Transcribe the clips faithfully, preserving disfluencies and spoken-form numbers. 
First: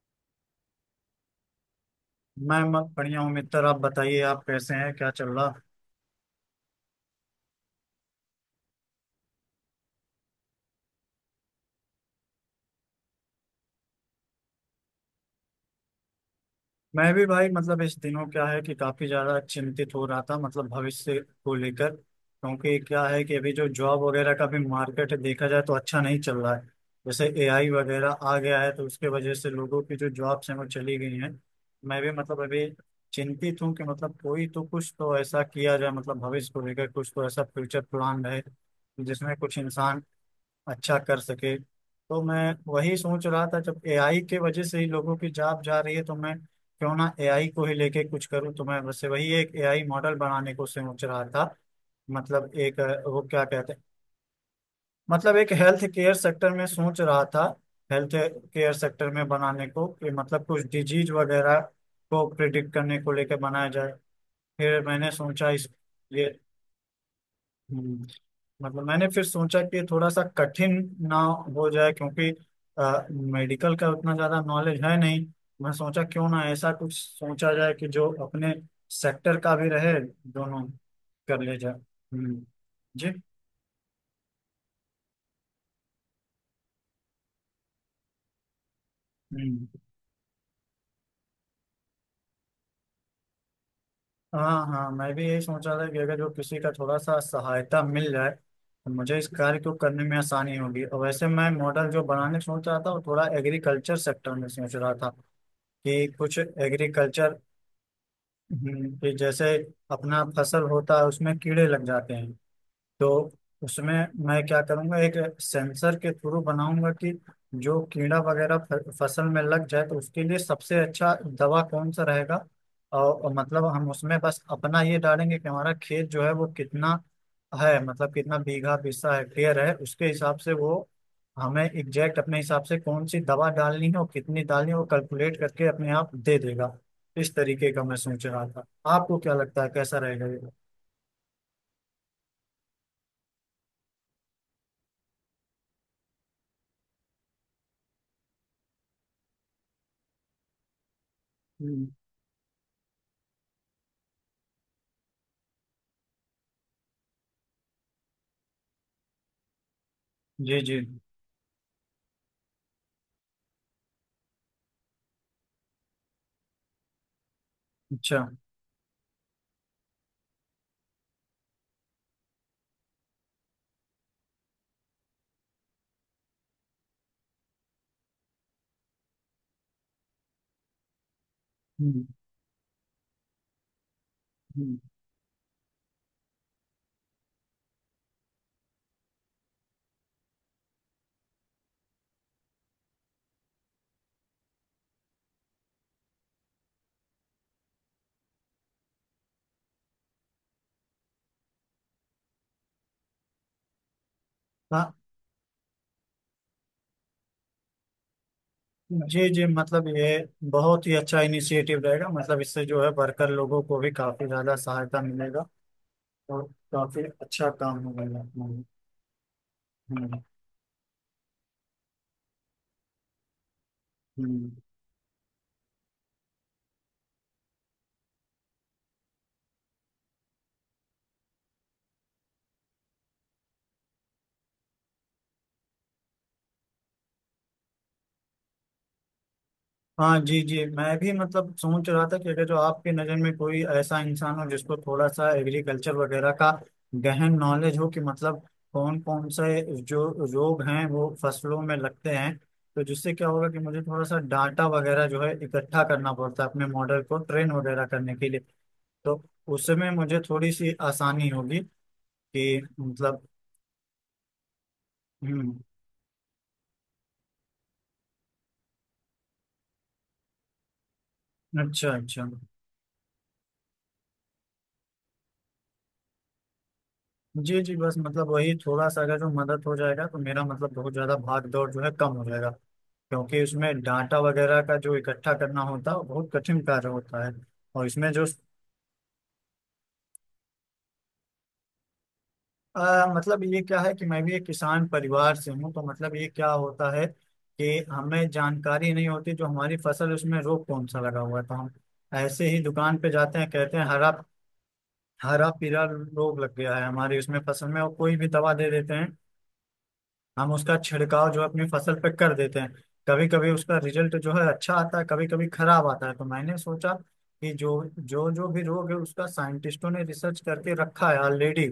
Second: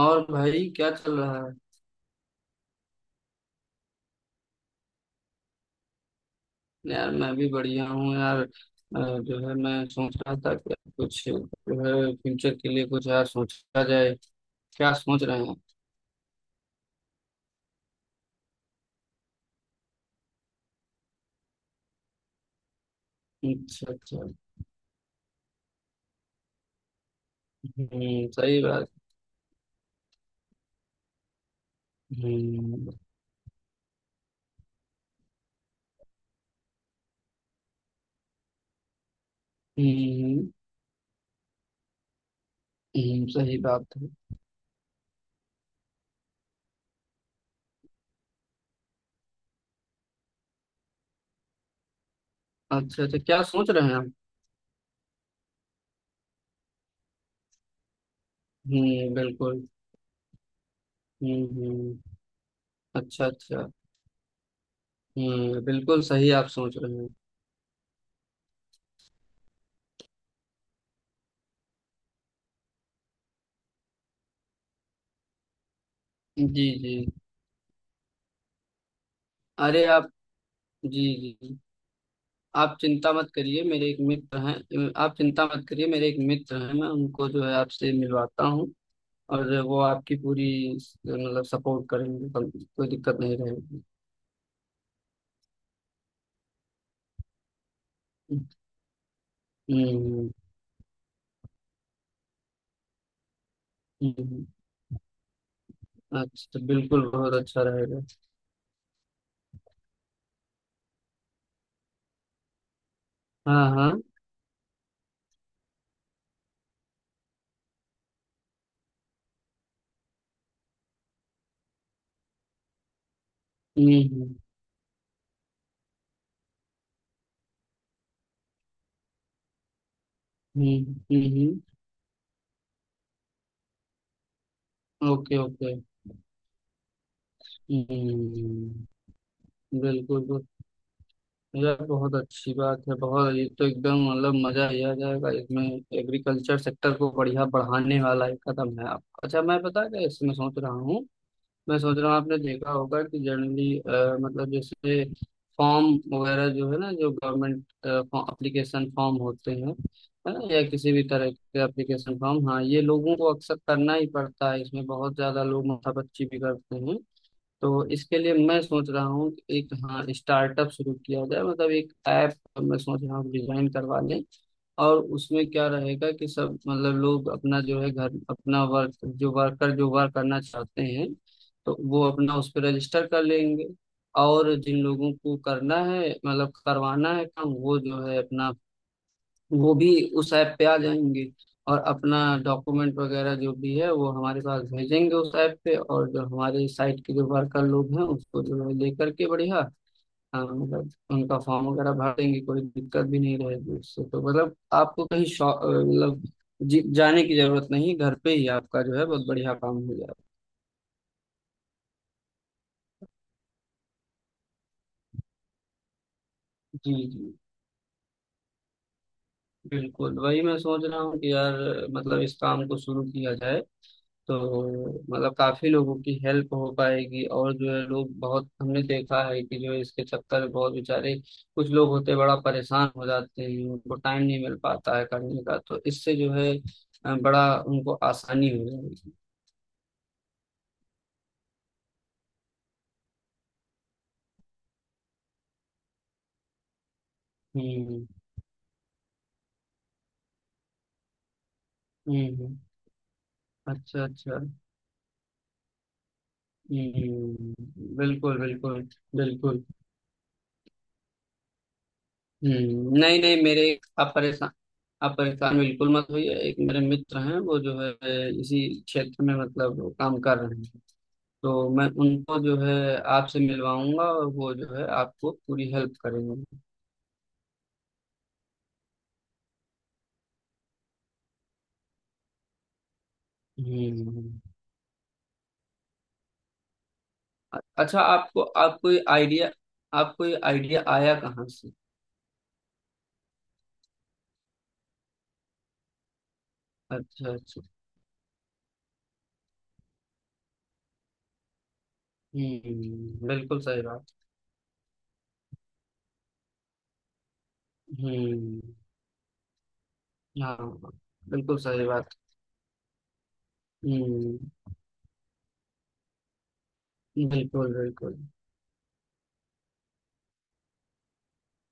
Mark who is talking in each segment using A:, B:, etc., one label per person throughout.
A: और भाई क्या चल रहा है?
B: मैं मत बढ़िया हूँ मित्र। आप बताइए, आप कैसे हैं, क्या चल रहा।
A: यार मैं भी बढ़िया हूँ यार। अ, जो है मैं सोच रहा था कि कुछ जो है फ्यूचर के लिए कुछ यार सोचा जाए। क्या सोच रहे हैं?
B: मैं भी भाई, मतलब इस दिनों क्या है कि काफी ज्यादा चिंतित हो रहा था, मतलब भविष्य को लेकर, क्योंकि क्या है कि अभी जो
A: अच्छा
B: जॉब
A: अच्छा।
B: वगैरह का भी मार्केट है, देखा जाए तो अच्छा नहीं चल रहा है। जैसे एआई वगैरह
A: हम्म,
B: आ गया
A: सही
B: है तो
A: बात।
B: उसके वजह से लोगों की जो जॉब्स हैं वो चली गई हैं। मैं भी मतलब अभी
A: हम्म
B: चिंतित हूँ कि मतलब कोई तो, कुछ तो ऐसा किया जाए, मतलब भविष्य को लेकर कुछ तो ऐसा फ्यूचर प्लान है जिसमें कुछ इंसान
A: हम्म।
B: अच्छा कर सके। तो मैं वही
A: हम्म,
B: सोच रहा
A: सही
B: था, जब
A: बात है।
B: एआई के वजह से ही लोगों की जॉब जा रही है तो मैं क्यों ना एआई को ही लेके कुछ करूँ। तो मैं वैसे वही एक एआई मॉडल बनाने को सोच रहा था। मतलब एक अ,
A: अच्छा अच्छा,
B: वो
A: क्या
B: क्या
A: सोच
B: कहते हैं।
A: रहे हैं आप?
B: मतलब एक हेल्थ केयर सेक्टर में सोच रहा था। हेल्थ केयर सेक्टर
A: हम्म,
B: में बनाने
A: बिल्कुल।
B: को, कि मतलब कुछ डिजीज
A: हम्म
B: वगैरह
A: हम्म।
B: को प्रिडिक्ट करने को
A: अच्छा
B: लेकर
A: अच्छा।
B: बनाया जाए। फिर मैंने सोचा
A: हम्म,
B: इस
A: बिल्कुल सही आप सोच रहे हैं।
B: ये मतलब मैंने फिर सोचा कि थोड़ा सा कठिन ना हो जाए, क्योंकि मेडिकल का उतना ज्यादा नॉलेज है नहीं। मैं सोचा क्यों ना
A: जी
B: ऐसा
A: जी।
B: कुछ सोचा जाए कि जो अपने सेक्टर का भी
A: अरे
B: रहे,
A: आप।
B: दोनों
A: जी
B: कर ले
A: जी।
B: जाए। हम्म।
A: आप चिंता
B: जी।
A: मत करिए, मेरे एक मित्र हैं। आप चिंता मत करिए, मेरे एक मित्र हैं। मैं उनको जो है आपसे मिलवाता हूँ। और
B: हम्म।
A: वो आपकी पूरी मतलब सपोर्ट करेंगे, कोई कोई दिक्कत नहीं रहेगी।
B: हाँ हाँ, मैं भी यही सोचा था कि अगर जो किसी का थोड़ा सा सहायता मिल जाए तो मुझे इस कार्य को करने में
A: हम्म,
B: आसानी होगी, और वैसे मैं मॉडल जो बनाने सोच रहा था वो थोड़ा एग्रीकल्चर सेक्टर
A: हम्म,
B: में सोच रहा था। कि कुछ
A: अच्छा बिल्कुल बहुत
B: एग्रीकल्चर,
A: अच्छा रहेगा।
B: हम्म, कि जैसे अपना फसल होता है उसमें कीड़े लग जाते हैं। तो
A: हाँ हाँ।
B: उसमें मैं क्या करूंगा, एक सेंसर के थ्रू बनाऊंगा कि जो कीड़ा वगैरह फ- फसल में लग जाए तो उसके लिए सबसे अच्छा दवा कौन सा रहेगा। और, और मतलब
A: हम्म
B: हम उसमें
A: हम्म।
B: बस अपना ये डालेंगे कि हमारा खेत जो है वो कितना है, मतलब कितना बीघा बीसा हेक्टेयर है, उसके हिसाब से
A: हम्म
B: वो
A: हम्म, हम्म,
B: हमें एग्जैक्ट अपने हिसाब से कौन सी दवा डालनी है और कितनी डालनी है, वो कैलकुलेट
A: ओके
B: करके
A: ओके।
B: अपने आप दे देगा। इस तरीके का मैं सोच रहा था।
A: हम्म,
B: आपको क्या लगता है, कैसा रहेगा ये?
A: बिल्कुल। यार बहुत अच्छी बात है, बहुत ये तो एकदम मतलब मजा ही आ जाएगा इसमें। एग्रीकल्चर सेक्टर को बढ़िया बढ़ाने वाला एक कदम है आप। अच्छा, मैं पता क्या इसमें सोच रहा हूँ। मैं
B: हम्म।
A: सोच रहा हूँ आपने देखा होगा कि जनरली मतलब जैसे फॉर्म वगैरह जो है ना, जो गवर्नमेंट एप्लीकेशन फॉर्म होते हैं, है ना?
B: जी
A: या
B: जी।
A: किसी भी तरह के एप्लीकेशन फॉर्म। हाँ, ये लोगों को अक्सर करना ही पड़ता है, इसमें बहुत ज्यादा लोग माथापच्ची भी करते हैं। तो
B: अच्छा।
A: इसके लिए मैं सोच रहा हूँ कि एक हाँ स्टार्टअप शुरू किया जाए, मतलब एक ऐप मैं सोच रहा हूँ डिजाइन करवा लें। और उसमें क्या रहेगा कि सब मतलब लोग अपना जो है घर अपना वर्क जो वर्कर जो वर्क करना चाहते हैं तो वो
B: हम्म,
A: अपना उस पर रजिस्टर कर लेंगे। और जिन
B: हम्म।
A: लोगों को करना है मतलब करवाना है काम, वो जो है अपना वो भी उस ऐप पे आ जाएंगे। और अपना डॉक्यूमेंट वगैरह जो भी है वो हमारे पास भेजेंगे उस ऐप पे और जो हमारे साइट के जो वर्कर लोग हैं उसको जो है लेकर के बढ़िया हाँ, मतलब उनका फॉर्म वगैरह भर देंगे, कोई दिक्कत भी नहीं रहेगी उससे। तो मतलब
B: हाँ
A: आपको कहीं शॉ- अ, मतलब जी- जाने की जरूरत नहीं, घर पे ही आपका जो है बहुत
B: जी जी,
A: बढ़िया काम
B: मतलब
A: हो
B: ये
A: जाएगा।
B: बहुत ही अच्छा इनिशिएटिव रहेगा, मतलब इससे जो है वर्कर लोगों को भी काफी ज्यादा सहायता मिलेगा और
A: जी
B: काफी
A: जी।
B: अच्छा काम होगा ये अपना।
A: बिल्कुल
B: हम्म
A: वही मैं सोच रहा हूँ कि यार मतलब इस काम को शुरू किया जाए। तो
B: हम्म।
A: मतलब काफी लोगों की हेल्प हो पाएगी और जो है लोग बहुत, हमने देखा है कि जो है इसके चक्कर में बहुत बेचारे कुछ लोग होते, बड़ा परेशान हो जाते हैं, उनको टाइम नहीं मिल पाता है करने का। तो इससे जो है अ, बड़ा उनको आसानी हो जाएगी।
B: हाँ जी जी, मैं भी मतलब सोच रहा था कि अगर जो आपकी नज़र में कोई ऐसा इंसान हो जिसको थोड़ा सा एग्रीकल्चर वगैरह का गहन नॉलेज हो, कि
A: हम्म
B: मतलब कौन कौन से जो रोग हैं वो फसलों में लगते
A: हम्म।
B: हैं,
A: हम्म।
B: तो जिससे क्या होगा कि मुझे
A: अच्छा
B: थोड़ा सा
A: अच्छा।
B: डाटा वगैरह जो है इकट्ठा करना पड़ता है अपने मॉडल को ट्रेन वगैरह
A: हम्म,
B: करने के
A: बिल्कुल
B: लिए,
A: बिल्कुल
B: तो
A: बिल्कुल।
B: उसमें मुझे थोड़ी सी आसानी होगी, कि
A: हम्म, नहीं
B: मतलब।
A: नहीं मेरे, आप परेशान, आप
B: हम्म।
A: परेशान बिल्कुल मत होइए। एक मेरे मित्र हैं वो जो है इसी क्षेत्र में मतलब काम कर रहे हैं। तो मैं
B: अच्छा अच्छा।
A: उनको जो है आपसे मिलवाऊंगा और वो जो है आपको पूरी हेल्प करेंगे।
B: जी जी बस, मतलब वही थोड़ा सा अगर जो मदद हो जाएगा तो मेरा मतलब बहुत ज्यादा भाग दौड़ जो है कम हो जाएगा, क्योंकि इसमें डाटा
A: हम्म।
B: वगैरह का जो इकट्ठा करना होता है वो बहुत कठिन कार्य होता है।
A: अ-
B: और
A: अच्छा,
B: इसमें जो
A: आपको आपको ये आइडिया, आपको ये आइडिया आया कहाँ से?
B: अ, मतलब ये क्या है कि मैं भी एक किसान परिवार से हूँ, तो मतलब ये क्या होता है
A: अच्छा अच्छा।
B: कि हमें जानकारी नहीं होती जो हमारी फसल है, उसमें रोग कौन सा लगा हुआ है, तो हम ऐसे ही दुकान पे
A: हम्म,
B: जाते हैं,
A: बिल्कुल
B: कहते
A: सही
B: हैं
A: बात।
B: हरा हरा पीला रोग लग गया है हमारी उसमें फसल में, और कोई भी दवा
A: हम्म।
B: दे देते हैं। हम
A: हाँ,
B: उसका छिड़काव जो है
A: बिल्कुल
B: अपनी
A: सही
B: फसल
A: बात।
B: पे कर देते हैं। कभी कभी उसका रिजल्ट जो
A: हम्म,
B: है अच्छा आता है, कभी कभी खराब आता है। तो मैंने सोचा कि जो
A: बिल्कुल बिल्कुल।
B: जो जो भी रोग है उसका साइंटिस्टों ने रिसर्च करके रखा है ऑलरेडी।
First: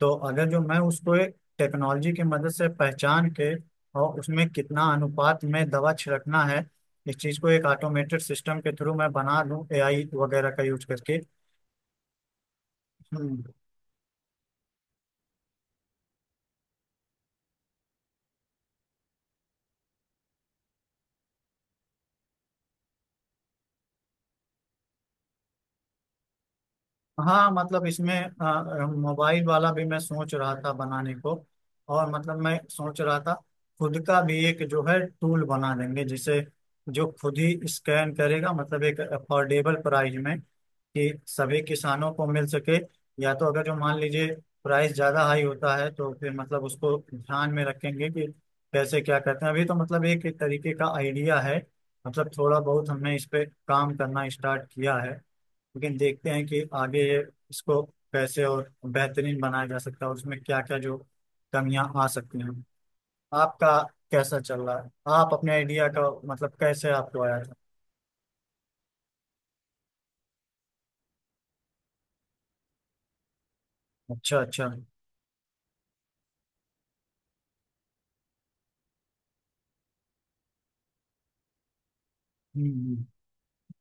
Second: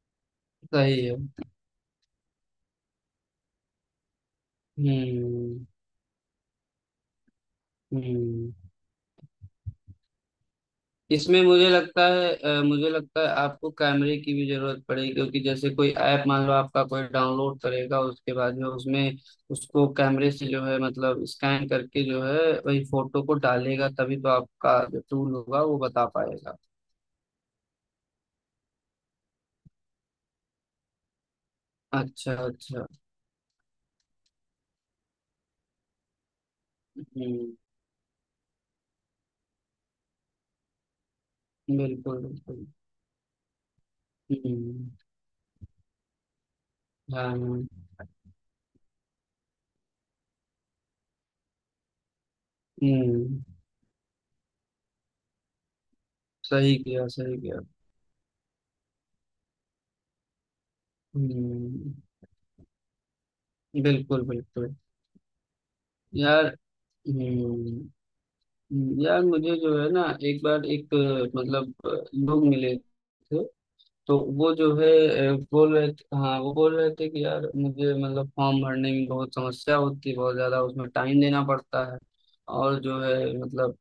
B: तो अगर जो मैं
A: सही है।
B: उसको टेक्नोलॉजी की मदद से पहचान के, और उसमें कितना अनुपात में
A: हम्म
B: दवा छिड़कना है, इस चीज को एक ऑटोमेटेड
A: हम्म।
B: सिस्टम के थ्रू मैं बना लूं एआई वगैरह का यूज करके।
A: इसमें मुझे लगता है अ, मुझे लगता है आपको कैमरे की भी जरूरत पड़ेगी, क्योंकि जैसे कोई ऐप मान लो आपका कोई डाउनलोड करेगा उसके बाद में उसमें उसको कैमरे से जो है मतलब स्कैन करके जो है वही फोटो को डालेगा, तभी तो आपका जो टूल होगा वो बता पाएगा।
B: हाँ, मतलब इसमें अ, मोबाइल वाला भी मैं सोच रहा था बनाने को। और
A: अच्छा
B: मतलब मैं
A: अच्छा।
B: सोच रहा था, खुद का भी एक जो है टूल बना देंगे जिसे जो खुद
A: हम्म,
B: ही स्कैन करेगा, मतलब एक अफोर्डेबल प्राइस में कि सभी किसानों
A: बिल्कुल
B: को मिल
A: बिल्कुल।
B: सके। या तो अगर जो मान लीजिए
A: हम्म,
B: प्राइस ज्यादा हाई होता है तो फिर मतलब उसको
A: हाँ
B: ध्यान में
A: हाँ।
B: रखेंगे कि कैसे क्या करते हैं। अभी तो मतलब एक तरीके का आइडिया है, मतलब थोड़ा बहुत हमने इस
A: हम्म,
B: पे काम करना स्टार्ट किया है। लेकिन देखते हैं कि
A: सही
B: आगे
A: किया सही किया।
B: इसको कैसे और बेहतरीन बनाया जा सकता है, और उसमें क्या क्या जो कमियां
A: हम्म,
B: आ सकती हैं। आपका
A: बिल्कुल
B: कैसा चल
A: बिल्कुल।
B: रहा है? आप अपने आइडिया का
A: यार,
B: मतलब कैसे आपको आया था?
A: हम्म, यार मुझे जो है ना, एक बार एक अ, मतलब अ, लोग मिले थे, तो
B: अच्छा
A: वो
B: अच्छा।
A: जो
B: हम्म
A: है अ, बोल रहे थे, हाँ वो बोल रहे थे कि यार मुझे मतलब फॉर्म भरने में बहुत समस्या होती है, बहुत ज़्यादा उसमें टाइम देना पड़ता है। और जो
B: हम्म।
A: है मतलब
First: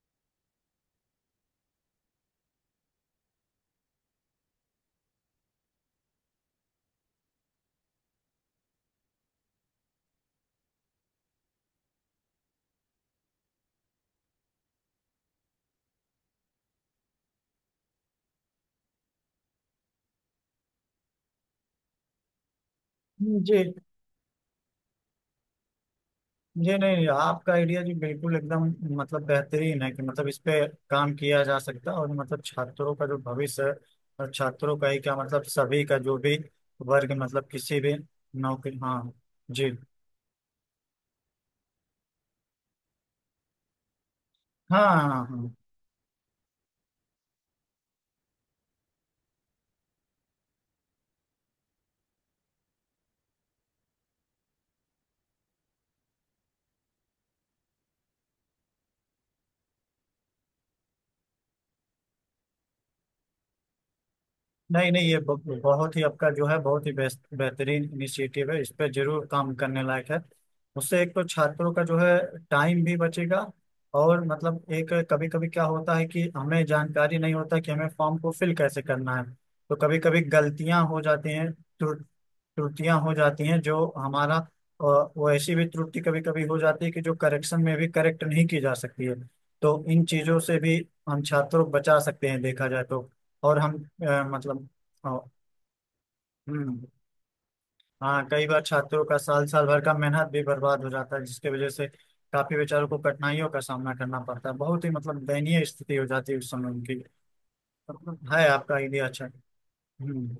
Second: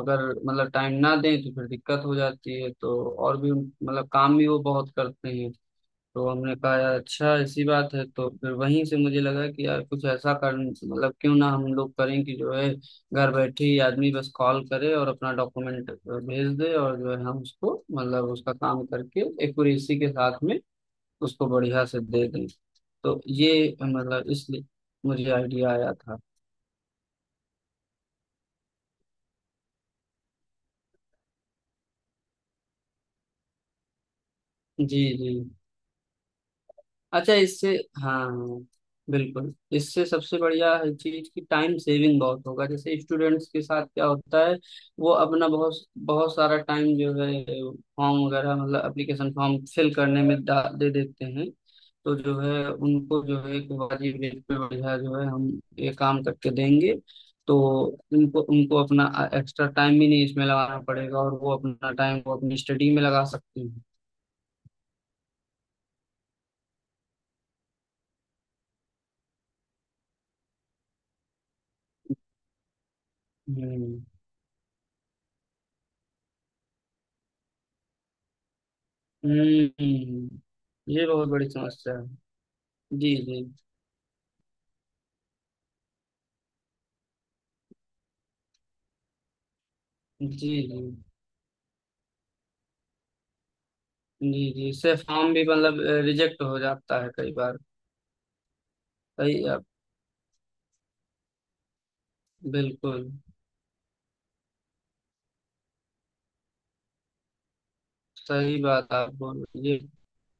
A: अगर मतलब टाइम ना दें तो फिर दिक्कत हो जाती है। तो और भी मतलब काम भी वो बहुत करते हैं। तो हमने कहा यार अच्छा ऐसी बात है, तो फिर वहीं से मुझे लगा कि यार कुछ ऐसा कर मतलब क्यों ना हम लोग करें कि जो है घर बैठे ही आदमी बस कॉल करे और अपना डॉक्यूमेंट भेज दे और जो है हम उसको मतलब उसका काम करके एक्यूरेसी के साथ में उसको बढ़िया से दे दें। तो
B: जी
A: ये मतलब इसलिए मुझे आइडिया आया था।
B: जी। नहीं, आपका आइडिया जी बिल्कुल एकदम, मतलब बेहतरीन है, कि मतलब इस पे काम किया जा सकता है, और मतलब छात्रों का जो भविष्य है, और छात्रों
A: जी
B: का ही क्या,
A: जी।
B: मतलब सभी का जो भी वर्ग,
A: अच्छा,
B: मतलब
A: इससे
B: किसी भी
A: हाँ,
B: नौकरी। हाँ
A: बिल्कुल
B: जी।
A: इससे सबसे बढ़िया है चीज कि टाइम सेविंग बहुत होगा। जैसे स्टूडेंट्स के साथ क्या होता है,
B: हाँ हाँ
A: वो अपना
B: हाँ।
A: बहुत बहुत सारा टाइम जो है फॉर्म वगैरह मतलब एप्लीकेशन फॉर्म फिल करने में डा- दे देते हैं। तो जो है उनको जो है कि वाजिब रेट पे बढ़िया जो है हम ये काम करके देंगे। तो उनको उनको अपना एक्स्ट्रा टाइम भी नहीं इसमें लगाना पड़ेगा और वो अपना टाइम वो अपनी स्टडी में लगा सकती हैं।
B: नहीं नहीं, ये ब- बहुत ही आपका जो है बहुत ही बेस्ट बेहतरीन इनिशिएटिव है, इस पे जरूर काम करने लायक है। उससे एक तो छात्रों का जो है टाइम भी बचेगा।
A: हम्म
B: और मतलब एक कभी कभी क्या होता है कि हमें जानकारी नहीं होता कि हमें फॉर्म को फिल कैसे करना है, तो कभी कभी
A: हम्म।
B: गलतियां हो
A: ये बहुत
B: जाती हैं,
A: बड़ी समस्या है।
B: त्रुटियां हो
A: जी जी।
B: जाती हैं। जो हमारा अ, वो ऐसी भी त्रुटि कभी कभी हो जाती है कि जो करेक्शन में भी करेक्ट नहीं की जा सकती है, तो इन
A: जी
B: चीजों से भी
A: जी।
B: हम छात्रों को बचा सकते हैं, देखा जाए तो। और हम अ,
A: जी
B: मतलब
A: जी, इससे
B: अ,
A: फॉर्म भी मतलब रिजेक्ट हो
B: हम्म।
A: जाता है कई बार।
B: हाँ, कई बार छात्रों का
A: सही
B: साल साल
A: आप।
B: भर का मेहनत भी बर्बाद हो जाता है, जिसके वजह से काफी बेचारों को
A: बिल्कुल
B: कठिनाइयों का सामना करना पड़ता है, बहुत ही मतलब दयनीय स्थिति हो जाती है उस समय उनकी, मतलब है,
A: सही
B: आपका
A: बात
B: आइडिया
A: आप
B: अच्छा।
A: बोल रहे हैं। ये
B: हम्म।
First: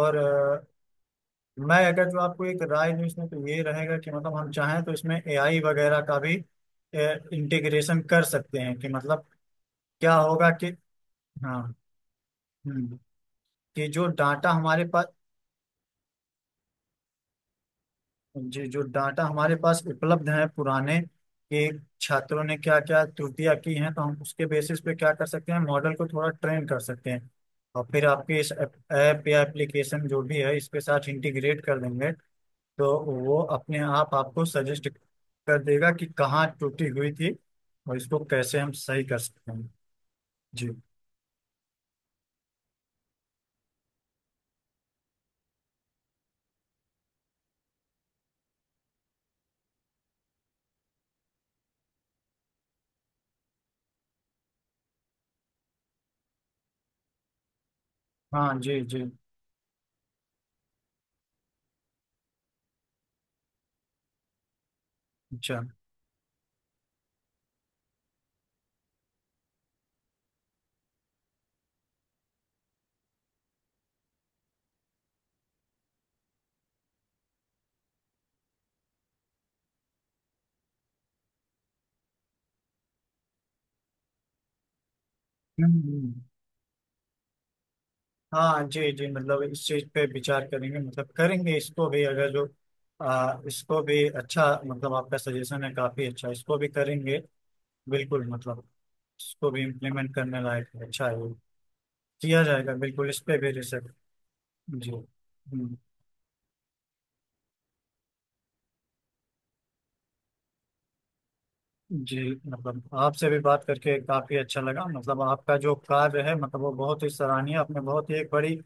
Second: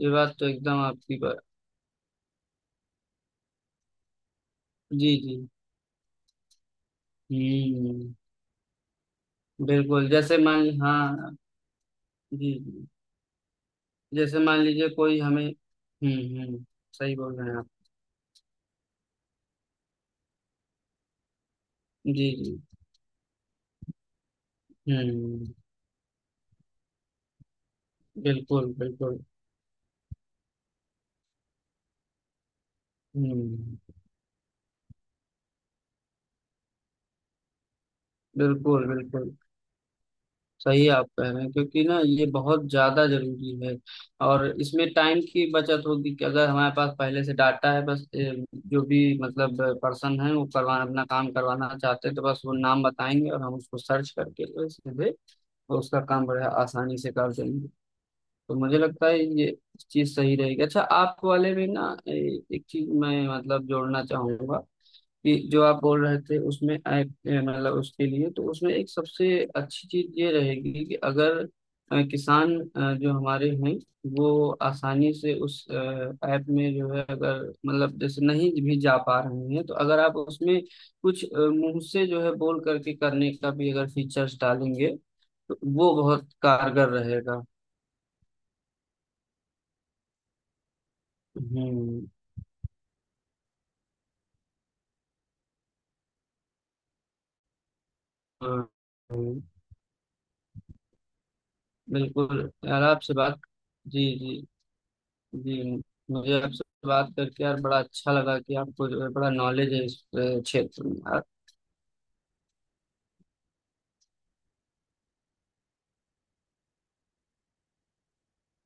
A: ये बात तो एकदम आपकी बात।
B: मैं अगर जो आपको एक राय दूं इसमें तो ये रहेगा कि मतलब हम चाहें तो इसमें
A: जी जी।
B: एआई वगैरह का भी इंटीग्रेशन
A: हम्म,
B: कर सकते हैं, कि मतलब
A: बिल्कुल
B: क्या
A: जैसे
B: होगा कि,
A: मान हाँ।
B: हाँ,
A: जी जी।
B: हम्म, कि जो
A: जैसे
B: डाटा
A: मान
B: हमारे
A: लीजिए
B: पास।
A: कोई हमें, हम्म हम्म, सही बोल रहे हैं आप।
B: जी, जो डाटा हमारे पास उपलब्ध है पुराने, कि
A: जी
B: छात्रों ने
A: जी।
B: क्या क्या त्रुटियां की हैं, तो हम उसके बेसिस पे क्या कर
A: हम्म,
B: सकते हैं, मॉडल को थोड़ा ट्रेन कर सकते हैं और फिर आपके इस
A: बिल्कुल बिल्कुल।
B: ऐप या एप्लीकेशन जो भी है इसके साथ इंटीग्रेट कर देंगे। तो वो अपने
A: हम्म,
B: आप आपको सजेस्ट कर देगा कि कहाँ टूटी हुई थी और इसको कैसे हम
A: बिल्कुल
B: सही कर
A: बिल्कुल।
B: सकते हैं। जी।
A: सही आप कह रहे हैं क्योंकि ना ये बहुत ज्यादा जरूरी है। और इसमें टाइम की बचत होगी कि अगर हमारे पास पहले से डाटा है, बस ए, जो भी मतलब पर्सन है वो करवा अपना काम करवाना चाहते हैं तो बस वो नाम बताएंगे और हम उसको सर्च करके जो सीधे उसका काम बड़े आसानी से कर देंगे। तो
B: हाँ
A: मुझे
B: जी जी।
A: लगता है ये चीज सही रहेगी। अच्छा, आप वाले में ना ए, एक चीज मैं मतलब जोड़ना चाहूंगा कि
B: अच्छा।
A: जो आप बोल रहे थे उसमें ऐप ए, मतलब उसके लिए तो उसमें एक सबसे अच्छी चीज ये रहेगी कि अगर अ, किसान अ, जो हमारे हैं वो आसानी से उस ऐप में जो है अगर मतलब जैसे नहीं भी जा पा रहे हैं तो अगर आप उसमें कुछ अ, मुंह से जो है बोल करके करने का भी अगर फीचर्स डालेंगे तो
B: हम्म
A: वो
B: हम्म।
A: बहुत कारगर रहेगा।
B: हाँ जी जी, मतलब इस चीज पे विचार करेंगे, मतलब करेंगे इसको भी,
A: हम्म।
B: अगर जो आ, इसको भी, अच्छा मतलब आपका सजेशन है काफी अच्छा, इसको भी करेंगे, बिल्कुल,
A: हाँ,
B: मतलब
A: हाँ,
B: इसको भी इम्प्लीमेंट करने लायक है, अच्छा है ये। किया
A: बिल्कुल
B: जाएगा
A: यार
B: बिल्कुल,
A: आपसे
B: इस पे
A: बात।
B: भी रिसर्च।
A: जी जी।
B: जी।
A: जी,
B: हम्म।
A: मुझे आपसे बात करके यार बड़ा अच्छा लगा कि आपको जो है बड़ा नॉलेज है इस अ, क्षेत्र में आ-
B: जी, मतलब आपसे भी बात करके काफी अच्छा लगा, मतलब आपका जो कार्य है, मतलब वो बहुत ही सराहनीय। आपने बहुत ही एक बड़ी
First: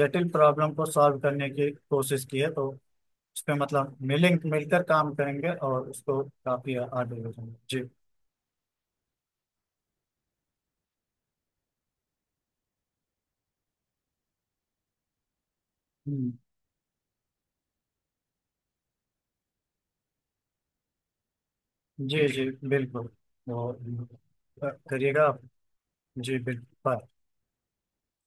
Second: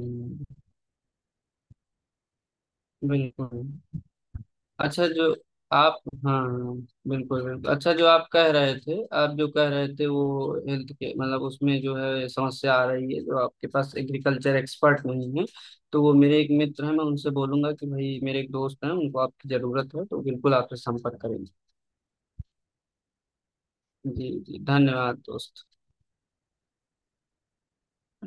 B: जटिल प्रॉब्लम को सॉल्व करने की कोशिश की है, तो उस पे
A: बिल्कुल।
B: मतलब मिलें मिलकर
A: अच्छा
B: काम
A: जो
B: करेंगे और
A: आप
B: उसको
A: हाँ,
B: काफी आगे ले
A: बिल्कुल
B: जाएंगे
A: बिल्कुल।
B: जी।
A: अच्छा जो आप कह रहे थे, आप जो कह रहे थे वो हेल्थ के मतलब उसमें जो है समस्या आ रही है जो आपके पास एग्रीकल्चर एक्सपर्ट नहीं है, तो वो
B: हम्म,
A: मेरे एक मित्र हैं, मैं उनसे बोलूंगा कि भाई मेरे एक दोस्त हैं उनको आपकी जरूरत है, तो बिल्कुल आपसे संपर्क करेंगे।
B: जी जी बिल्कुल। तो
A: जी जी,
B: अ,
A: धन्यवाद
B: करिएगा आप।
A: दोस्त।
B: जी बिल्कुल बाय।